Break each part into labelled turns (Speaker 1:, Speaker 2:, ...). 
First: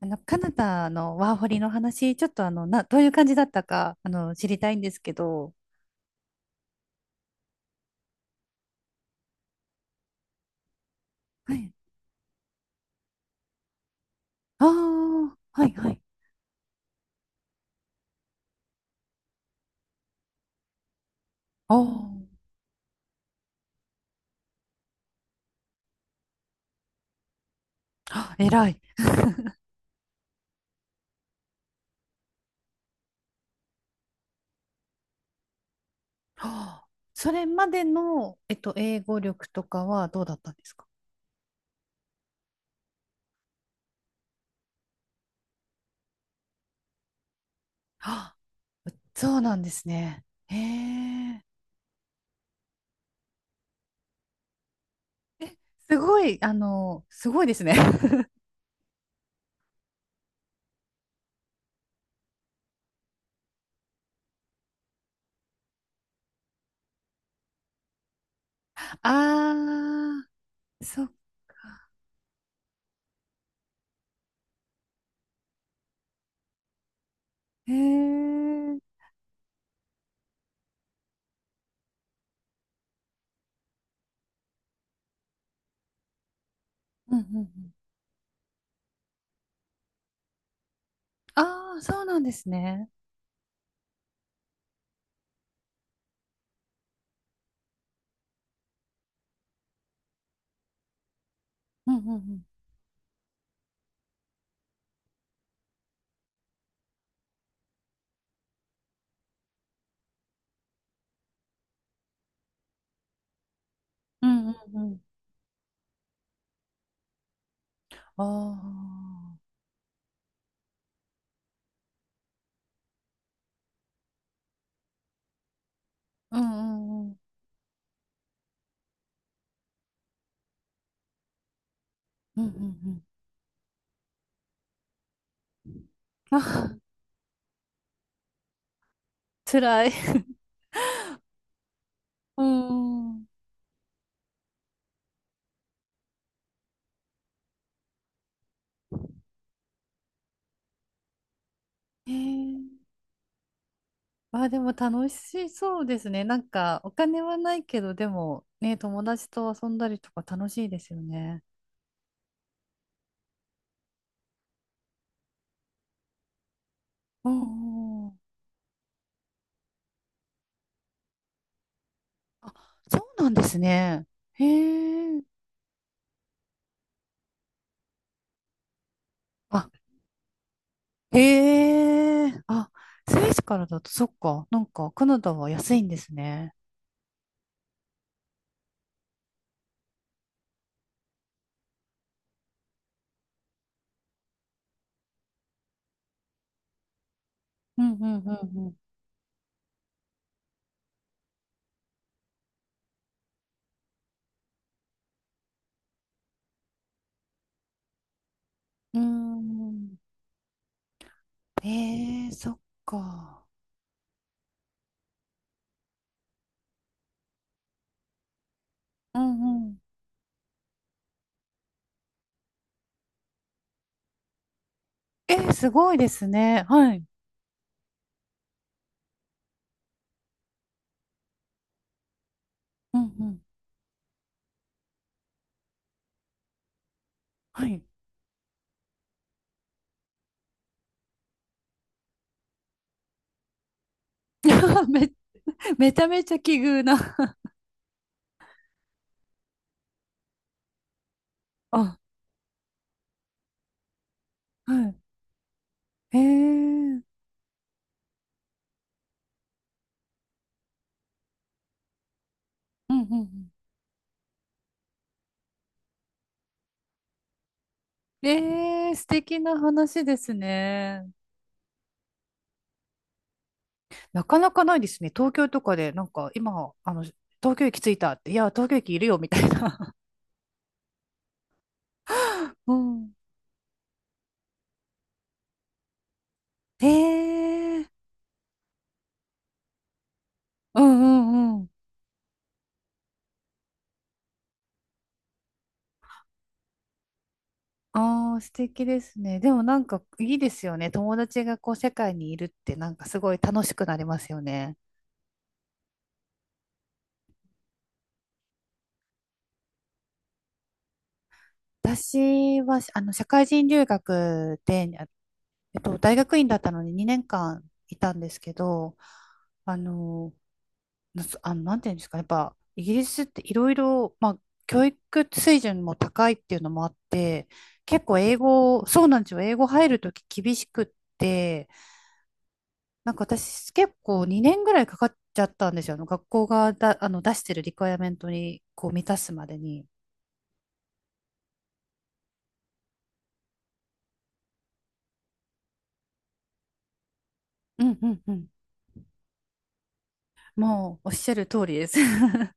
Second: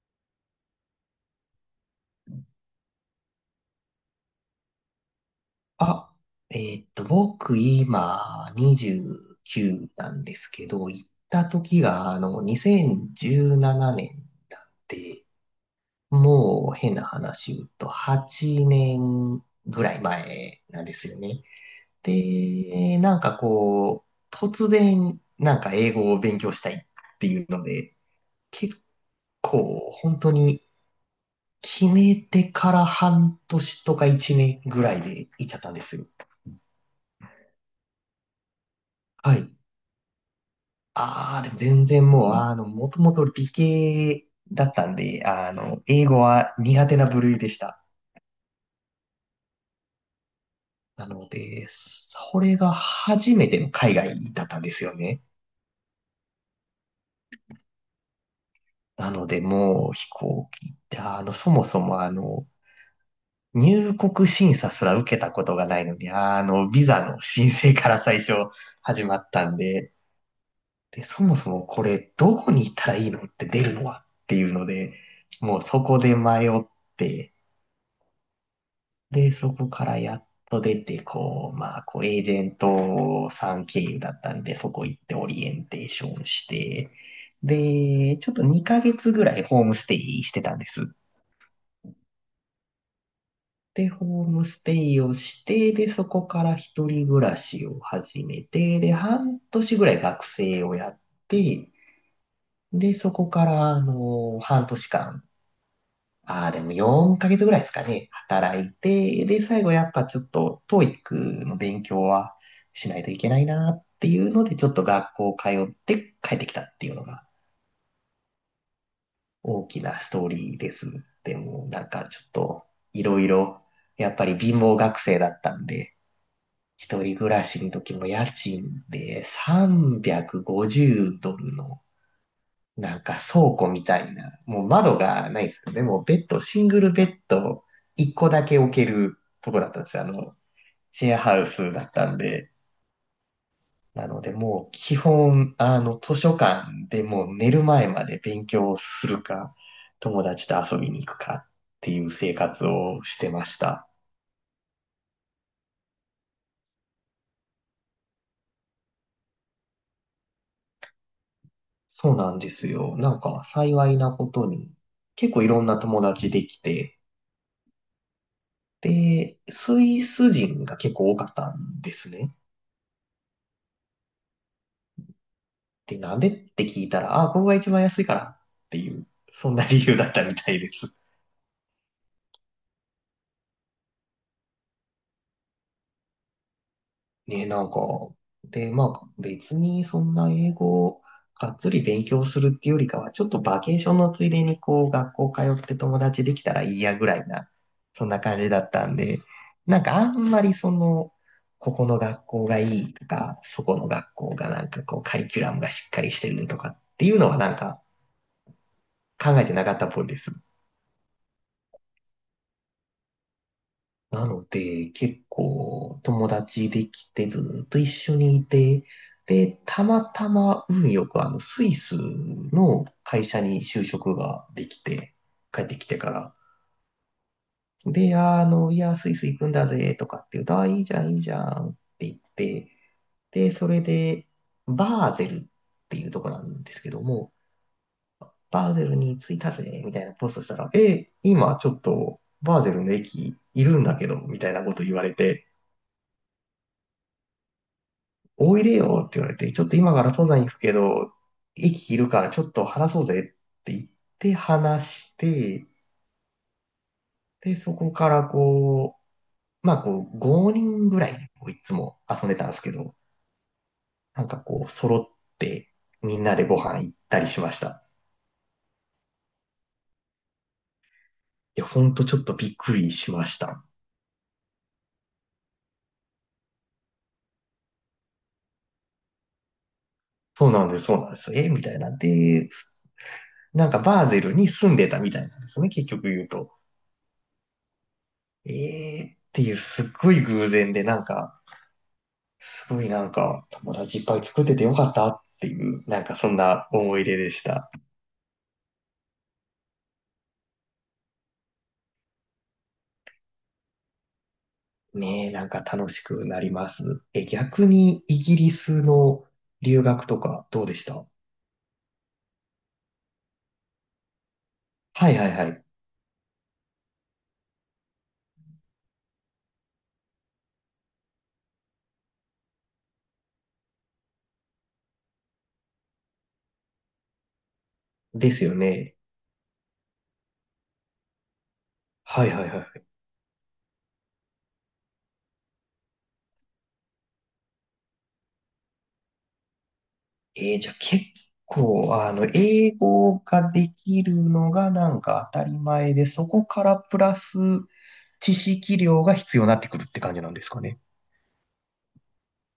Speaker 1: カナダのワーホリの話、ちょっとどういう感じだったか、知りたいんですけど。
Speaker 2: あ、僕今29なんですけど、行った
Speaker 1: はい。
Speaker 2: 時が2017年な
Speaker 1: あ
Speaker 2: んで、
Speaker 1: あ、はい、はい。
Speaker 2: もう変な話言うと8年ぐらい前なんですよね。
Speaker 1: あ
Speaker 2: で、なんかこう、突然なんか英語を勉強したいっていうので、
Speaker 1: あ、えら
Speaker 2: 結
Speaker 1: い。
Speaker 2: 構本当に決めてから半年とか1年ぐらいで行っちゃったんですよ。
Speaker 1: ああ、それまでの、英語
Speaker 2: は
Speaker 1: 力
Speaker 2: い。
Speaker 1: とかはどうだったんですか？
Speaker 2: ああ、でも全然もう、もともと理系だったんで、英語は苦手な部類でした。
Speaker 1: ああ、そうなんですね。へ
Speaker 2: なの
Speaker 1: え、
Speaker 2: で、それが初めての海外だったんですよね。
Speaker 1: すごい、すごいですね。
Speaker 2: なので、もう飛行機って、そもそも入国審査すら受けたことがないのに、ビザの申請から最初始まったんで、
Speaker 1: ああ、
Speaker 2: で、
Speaker 1: そっ
Speaker 2: そもそもこ
Speaker 1: か。
Speaker 2: れ、どこに行ったらいいのって出るのはっていうので、もうそこで迷って、
Speaker 1: へえ、うん
Speaker 2: で、そこからやっと出て、こう、まあ、こう、エージェントさん経由だったんで、そこ行ってオリエンテーションして、
Speaker 1: うんうん。
Speaker 2: で、ちょっと2ヶ月ぐらいホームステイしてたんです。
Speaker 1: ああ、そうなんですね。
Speaker 2: で、ホームステイをして、で、そこから一人暮らしを始めて、で、半年ぐらい学生をやって、
Speaker 1: うんうんうん。
Speaker 2: で、そこから、半年間ああ、でも4ヶ月ぐらいですかね。働いて、で、最後やっぱちょっと TOEIC の勉強はしないといけないなってい
Speaker 1: う
Speaker 2: うの
Speaker 1: ん
Speaker 2: で、ちょっ
Speaker 1: う
Speaker 2: と
Speaker 1: ん
Speaker 2: 学校通って帰ってきたっていうのが
Speaker 1: ああ、
Speaker 2: 大きなストーリーです。でもなんかちょっといろいろ、やっぱり貧乏学生だったんで、
Speaker 1: うんう
Speaker 2: 一
Speaker 1: んうん。
Speaker 2: 人暮らしの時も家賃で350ドルの
Speaker 1: うんう
Speaker 2: なん
Speaker 1: ん
Speaker 2: か倉庫みたいな、もう窓がないですよね。でもベッ
Speaker 1: あう
Speaker 2: ド、
Speaker 1: ん。
Speaker 2: シン
Speaker 1: あ、
Speaker 2: グルベッド1個だけ置けるとこだったん
Speaker 1: 辛
Speaker 2: で
Speaker 1: い。
Speaker 2: す よ。シェアハウスだったん
Speaker 1: う
Speaker 2: で。
Speaker 1: ん。
Speaker 2: なのでもう基本、図書館でもう寝る前まで勉強するか、友達と遊びに行くかっていう
Speaker 1: へ
Speaker 2: 生活
Speaker 1: え。
Speaker 2: をしてました。
Speaker 1: あ、でも楽しそうですね。なんか、お金はないけど、でも、ね、友達と遊んだりとか楽しいですよね。
Speaker 2: そうなんですよ。なんか幸いなことに、結構いろんな友達できて、
Speaker 1: うんうん。
Speaker 2: で、スイス人が結構多かったんですね。
Speaker 1: あ、そうなんですね。へえ。
Speaker 2: で、鍋って聞いたら、あ、ここが一番安いからっていう、そんな
Speaker 1: あ、
Speaker 2: 理由だったみたいです。
Speaker 1: へえ。あ、スイスからだと、そっか。なんか、カナダは安いんですね。
Speaker 2: ね、なんか、で、まあ、別にそんな英語をがっつり勉強するっていうよりかは、ちょっとバケーションのついでに、こう、学校通って友達できたらいいやぐらいな、
Speaker 1: うんう
Speaker 2: そん
Speaker 1: ん
Speaker 2: な感じだ
Speaker 1: う
Speaker 2: っ
Speaker 1: ん
Speaker 2: たんで、なんかあんまりその、ここの学校がいいとか、そこの学校がなんかこう、カリキュラムがしっかりしてるとかっていうのはなんか
Speaker 1: う
Speaker 2: 考
Speaker 1: ん。うー
Speaker 2: えてなかったっ
Speaker 1: ん。
Speaker 2: ぽいです。
Speaker 1: へえ、そっか。
Speaker 2: なので、結構友達できてずっと一緒にいて、
Speaker 1: うん
Speaker 2: で、
Speaker 1: うん。
Speaker 2: たまたま運よくあのスイスの会社に就職ができて、
Speaker 1: え、
Speaker 2: 帰っ
Speaker 1: す
Speaker 2: てき
Speaker 1: ごい
Speaker 2: て
Speaker 1: で
Speaker 2: か
Speaker 1: す
Speaker 2: ら。
Speaker 1: ね。はい。
Speaker 2: で、いや、スイス行くんだぜとかって言うと、あ、いいじゃん、いいじゃんって言って、
Speaker 1: うんうん。
Speaker 2: で、それで、バーゼルっていうとこなんですけども、
Speaker 1: はい。
Speaker 2: バーゼルに着いたぜみたいなポストしたら、え、今ちょっとバーゼルの駅いるんだけど、みたいなこと 言わ
Speaker 1: め、
Speaker 2: れて、
Speaker 1: めちゃめちゃ奇遇な。
Speaker 2: おいでよって言われて、ちょっと今から登山行くけど、駅い
Speaker 1: あ、
Speaker 2: るからちょっと話そうぜって言って
Speaker 1: は
Speaker 2: 話して、
Speaker 1: い。えー。
Speaker 2: で、そこからこう、まあこう、5人ぐらいでこういつも遊んでたんですけ
Speaker 1: う
Speaker 2: ど、
Speaker 1: んうん
Speaker 2: なんかこう、揃ってみんなでご飯行ったりしました。
Speaker 1: うん。えー、素敵な話ですね。
Speaker 2: いや、ほんとちょっとびっくりしました。
Speaker 1: なかなかないですね。東京とかで、なんか今、東京駅着いたって、いや、東京駅いるよ、みたいな。
Speaker 2: そうなんです、そうなんです。えみたいな。で、
Speaker 1: うん。
Speaker 2: なんかバーゼルに住んでたみたいなんですね、結局言うと。
Speaker 1: えー。
Speaker 2: えーっていうすっごい偶然
Speaker 1: う
Speaker 2: で、
Speaker 1: ん
Speaker 2: なん
Speaker 1: う
Speaker 2: か、
Speaker 1: んうん。
Speaker 2: すごいなんか、友達いっぱい作っててよかったっていう、なんかそんな思い出でした。
Speaker 1: ああ、素敵ですね。でもなんかいいですよね。友達がこう世界にいるってなんかすごい楽しくなりますよね。
Speaker 2: ねえ、なんか楽しくなります。え、逆にイギリスの留学とかどうでした？
Speaker 1: 私は、社会人留学で、
Speaker 2: はいはいはい。
Speaker 1: 大学院だったのに2年間いたんですけど、あの、なあの、なんていうんですかね、やっぱ、イギリスっていろいろ、まあ、教育水準も高いっていうのもあって、結構
Speaker 2: で
Speaker 1: 英
Speaker 2: すよ
Speaker 1: 語、
Speaker 2: ね。
Speaker 1: そうなんですよ、英語入るとき厳しくって、
Speaker 2: はいはいはい。
Speaker 1: なんか私結構2年ぐらいかかっちゃったんですよ、学校がだ、あの、出してるリクエアメントに、こう、満たすまでに。
Speaker 2: じゃあ結構、英語ができるのがなんか当たり前で、そこからプラス
Speaker 1: うんうんう
Speaker 2: 知
Speaker 1: ん。
Speaker 2: 識量が必要になってくるって感じなんですかね。
Speaker 1: もう、おっしゃる通りです。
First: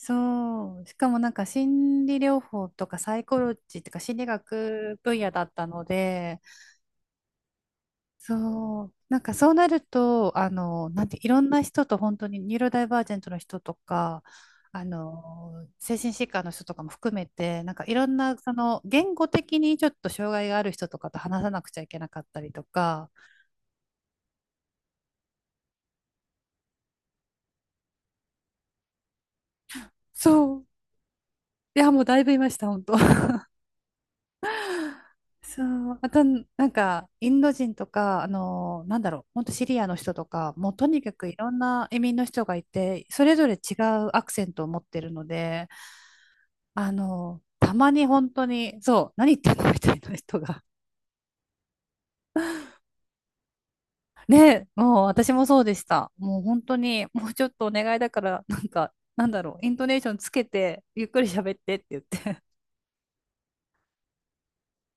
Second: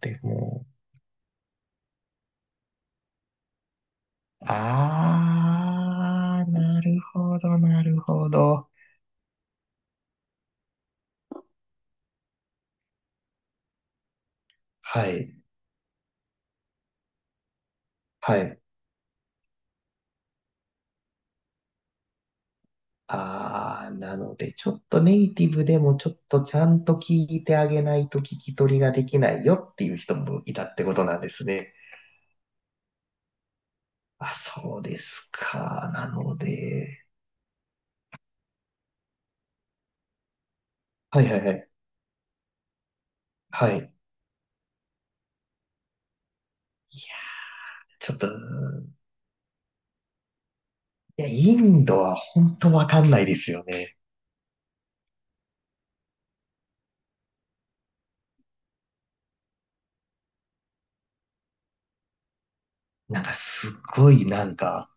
Speaker 2: でも
Speaker 1: う。しかもなんか心理療法とかサイコロジーとか心理学分野だったので、
Speaker 2: あー、なるほど、なるほど。
Speaker 1: そう。なんかそうなると、なんて、いろんな人と本当にニューロダイバージェントの人とか、
Speaker 2: はい、
Speaker 1: 精神疾患の人とかも含めて、なんかいろんな、
Speaker 2: はい。
Speaker 1: 言語的にちょっと障害がある人とかと話さなくちゃいけなかったりとか、
Speaker 2: あー、なので、ちょっとネイティブでもちょっとちゃんと聞いてあげないと聞き取りができないよっていう人もい
Speaker 1: そう。
Speaker 2: たってことなんですね。
Speaker 1: いや、もうだいぶいました、本当。
Speaker 2: あ、そうです
Speaker 1: そ
Speaker 2: か。
Speaker 1: う、
Speaker 2: な
Speaker 1: あと、
Speaker 2: の
Speaker 1: なん
Speaker 2: で、
Speaker 1: か、インド人とか、なんだろう、本当シリアの人とか、もうとにか
Speaker 2: はい
Speaker 1: くい
Speaker 2: はい
Speaker 1: ろ
Speaker 2: は
Speaker 1: ん
Speaker 2: い。
Speaker 1: な移民の人がいて、それぞれ
Speaker 2: は
Speaker 1: 違
Speaker 2: い。
Speaker 1: うアクセントを持ってるので、たまに
Speaker 2: ちょっと、
Speaker 1: 本当に、そう、何言ってんのみたいな人が。
Speaker 2: いや、インドは本当わかんないですよね。
Speaker 1: ね、もう私もそうでした。もう本当に、もうちょっとお願いだから、なんか、なんだろう、イントネーションつけて、ゆっくり喋ってって言って。
Speaker 2: なんかすごいなんか、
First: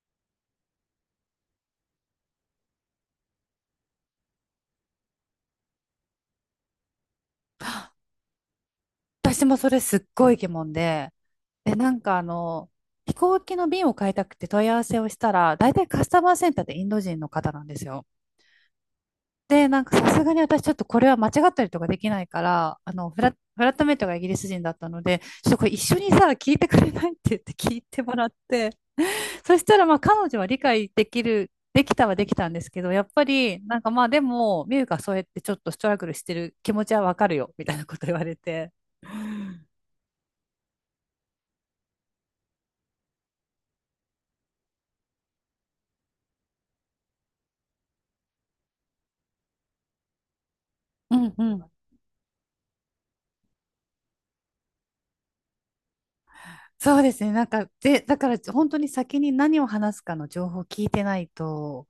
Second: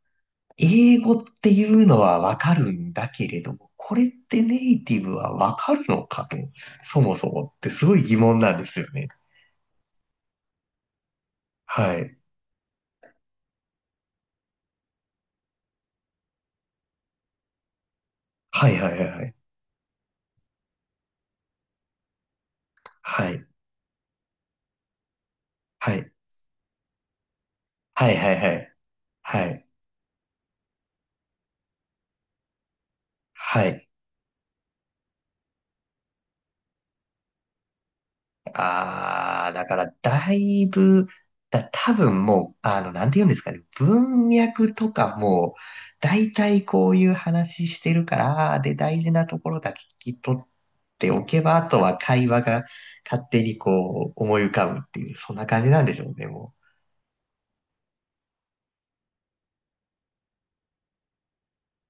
Speaker 2: 英語っていうのはわかるんだけれども、これってネイティブはわかるのかと、そもそもってすごい疑問なんですよね。
Speaker 1: 私もそれすっごい疑問で、で、な
Speaker 2: は
Speaker 1: んか
Speaker 2: い。
Speaker 1: 飛行機の便を買いたくて問い合わせをしたら、大体カスタマーセンターってインド人の方なんですよ。
Speaker 2: はいはいはいはい。
Speaker 1: で、なんかさすがに私ちょっとこれは間違ったりとかできないから、
Speaker 2: は
Speaker 1: フ
Speaker 2: い。
Speaker 1: ラットメイトがイギリス人だったので、ちょっとこれ一緒
Speaker 2: は
Speaker 1: に
Speaker 2: い。
Speaker 1: さ、聞いてくれないって言って聞いて
Speaker 2: は
Speaker 1: も
Speaker 2: い
Speaker 1: ら
Speaker 2: は
Speaker 1: っ
Speaker 2: いは
Speaker 1: て、
Speaker 2: い。は
Speaker 1: そし
Speaker 2: い。
Speaker 1: たらまあ彼女は理解できる、できたはできたんですけど、やっぱり
Speaker 2: は
Speaker 1: なん
Speaker 2: い。
Speaker 1: かまあでも、ミュウがそうやってちょっとストラグルしてる気持ちはわかるよ、みたいなこと言われて。
Speaker 2: ああ、だからだいぶ、多分もう、なんて言うんですかね、文脈とかも、大体こういう話してるから、で、大事なところだけ聞き取って
Speaker 1: う
Speaker 2: お
Speaker 1: ん
Speaker 2: け
Speaker 1: う
Speaker 2: ば、あ
Speaker 1: ん
Speaker 2: とは会話が勝手にこう思い浮かぶっていう、そんな感じなんでしょうね、も
Speaker 1: そうですね。なんか、で、だから本当に先に何を話すかの情報を聞いてないと、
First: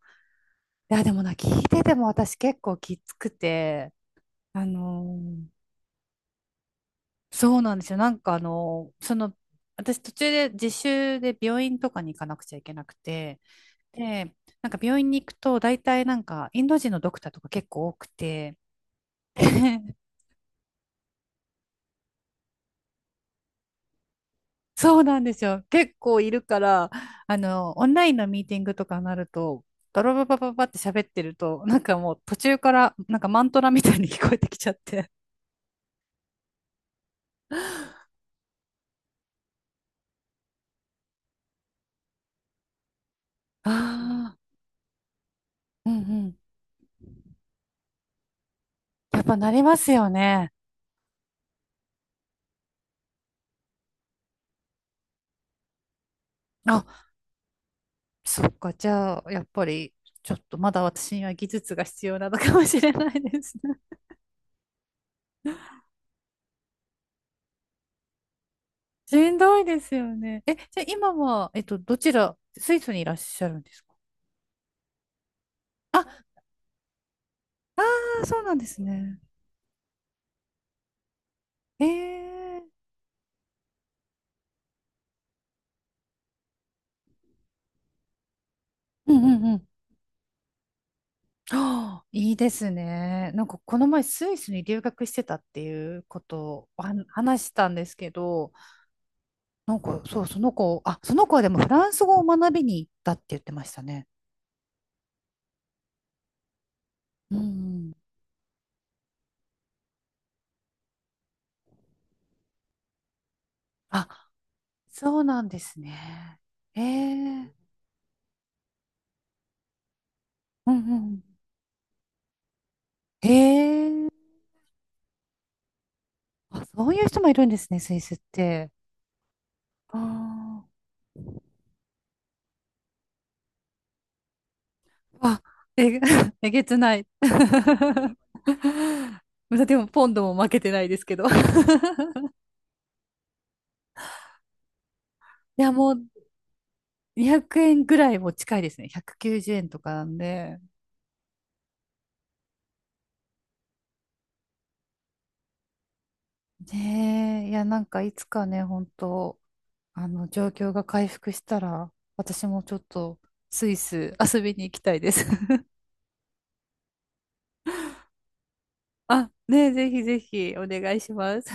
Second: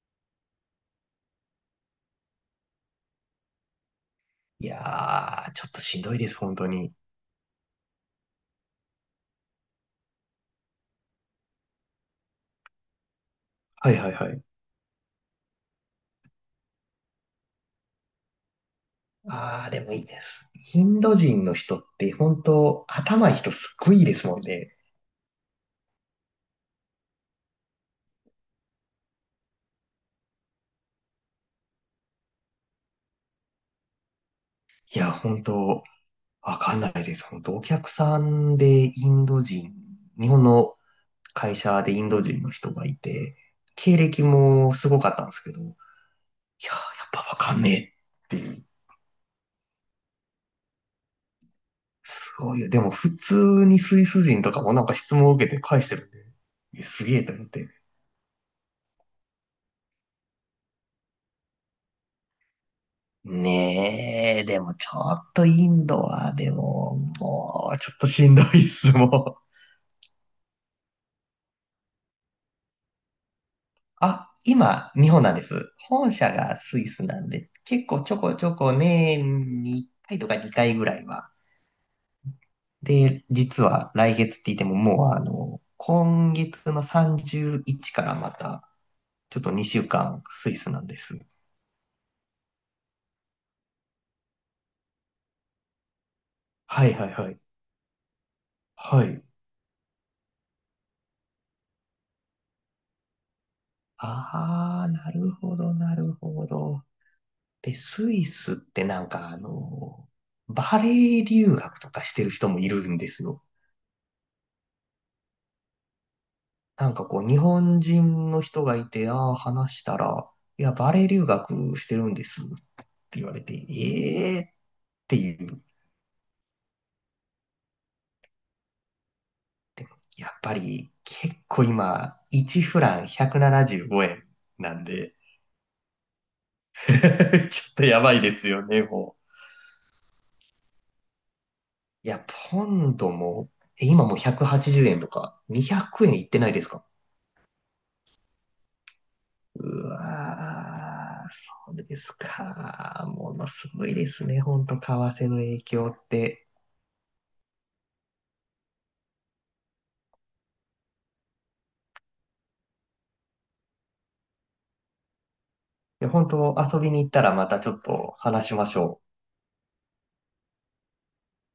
Speaker 1: いや、でもな、聞いてても私結構きつくて、
Speaker 2: う。
Speaker 1: あ
Speaker 2: い
Speaker 1: の
Speaker 2: や
Speaker 1: ー
Speaker 2: ー、ちょっとしんどいです、本当に。
Speaker 1: そうなんですよ。なんか私途中で実習で病院とかに行かなくちゃいけなくて、
Speaker 2: はいはいは
Speaker 1: で、
Speaker 2: い。
Speaker 1: なんか病院に行くと大体なんかインド人のドクターとか結構多くて、
Speaker 2: ああ、でも いいです。インド人の人って本当頭いい人すっごいいいですもんね。
Speaker 1: そうなんですよ。結構いるから、オンラインのミーティングとかになると、ドロババババって喋ってると、なんかもう途中から、なんかマントラみたいに聞こえてきちゃっ
Speaker 2: い
Speaker 1: て。
Speaker 2: や、本当わかんないです。お客さんでインド人、日本の会社でインド人の人がいて、
Speaker 1: あ
Speaker 2: 経歴
Speaker 1: あ、
Speaker 2: もすごかったんですけど、いやー、
Speaker 1: うんうん。
Speaker 2: やっぱわかんねえっていう。
Speaker 1: やっぱなりますよね。
Speaker 2: すごいよ。でも普通にスイス人とかもなんか質問を受けて返してるんで、
Speaker 1: あ、
Speaker 2: えすげえと思って。
Speaker 1: そっか。じゃあ、やっぱり、ちょっとまだ私には技術が必要なのかもしれないですね。
Speaker 2: ねえ、でもちょっとインドは、でも、もうちょっとしんどいっす、
Speaker 1: しん
Speaker 2: もう。
Speaker 1: どいですよね。え、じゃあ今は、どちら、スイスにいらっしゃるんですか？
Speaker 2: あ、今、日本なんです。
Speaker 1: あ、
Speaker 2: 本社がスイスなんで、結構ちょこ
Speaker 1: そう
Speaker 2: ち
Speaker 1: な
Speaker 2: ょ
Speaker 1: んで
Speaker 2: こ
Speaker 1: すね。
Speaker 2: 年に回とか2回ぐらいは。
Speaker 1: ええ
Speaker 2: で、実は来月って言ってももう今月の31からまた、
Speaker 1: うん
Speaker 2: ち
Speaker 1: う
Speaker 2: ょっ
Speaker 1: ん
Speaker 2: と
Speaker 1: うん。
Speaker 2: 2週間スイスなんです。
Speaker 1: ああ、いいですね。なんかこの前スイスに留学してたっていうことを
Speaker 2: は
Speaker 1: は
Speaker 2: いはいはい。
Speaker 1: 話したんですけど、
Speaker 2: はい。
Speaker 1: なんかそう、その子、あ、その子はでもフランス語を学びに行ったって言ってましたね。
Speaker 2: あー、なるほど、なるほど。
Speaker 1: う
Speaker 2: で、
Speaker 1: ん。
Speaker 2: スイスってなんかバレエ留学とかしてる人もいるんですよ。
Speaker 1: あ、そうなんですね。え
Speaker 2: なんかこう、日
Speaker 1: え
Speaker 2: 本人の人がいて、ああ、話したら、い
Speaker 1: う
Speaker 2: や、
Speaker 1: ん
Speaker 2: バ
Speaker 1: う
Speaker 2: レエ
Speaker 1: ん。
Speaker 2: 留学してるんですって言
Speaker 1: え
Speaker 2: われて、
Speaker 1: え
Speaker 2: ええっていう。
Speaker 1: あ、そういう人もいるんですね、スイスって。
Speaker 2: やっぱ
Speaker 1: あ
Speaker 2: り結構今、1フラン175円ななじゅうごえんなんで、
Speaker 1: あ、あ、え、えげつない。
Speaker 2: ちょっとやばいですよね、も
Speaker 1: でも、ポンドも負けてないですけど。い
Speaker 2: う。いや、ポンドも、え今もう180円とか、
Speaker 1: や、
Speaker 2: 200
Speaker 1: もう、
Speaker 2: 円いってないですか？
Speaker 1: 200円ぐらいも近いですね。190円と
Speaker 2: う
Speaker 1: かなんで。
Speaker 2: わー、そうですか。ものすごいですね、ほんと、為替の影響って。
Speaker 1: ねえ、いや、なんかいつかね、本当状況が回復したら、私もちょっとスイス遊びに行きたいです。
Speaker 2: で、本当遊びに行ったらまたちょっと話しましょう。
Speaker 1: あ、ねえ、ぜひぜひお願いします。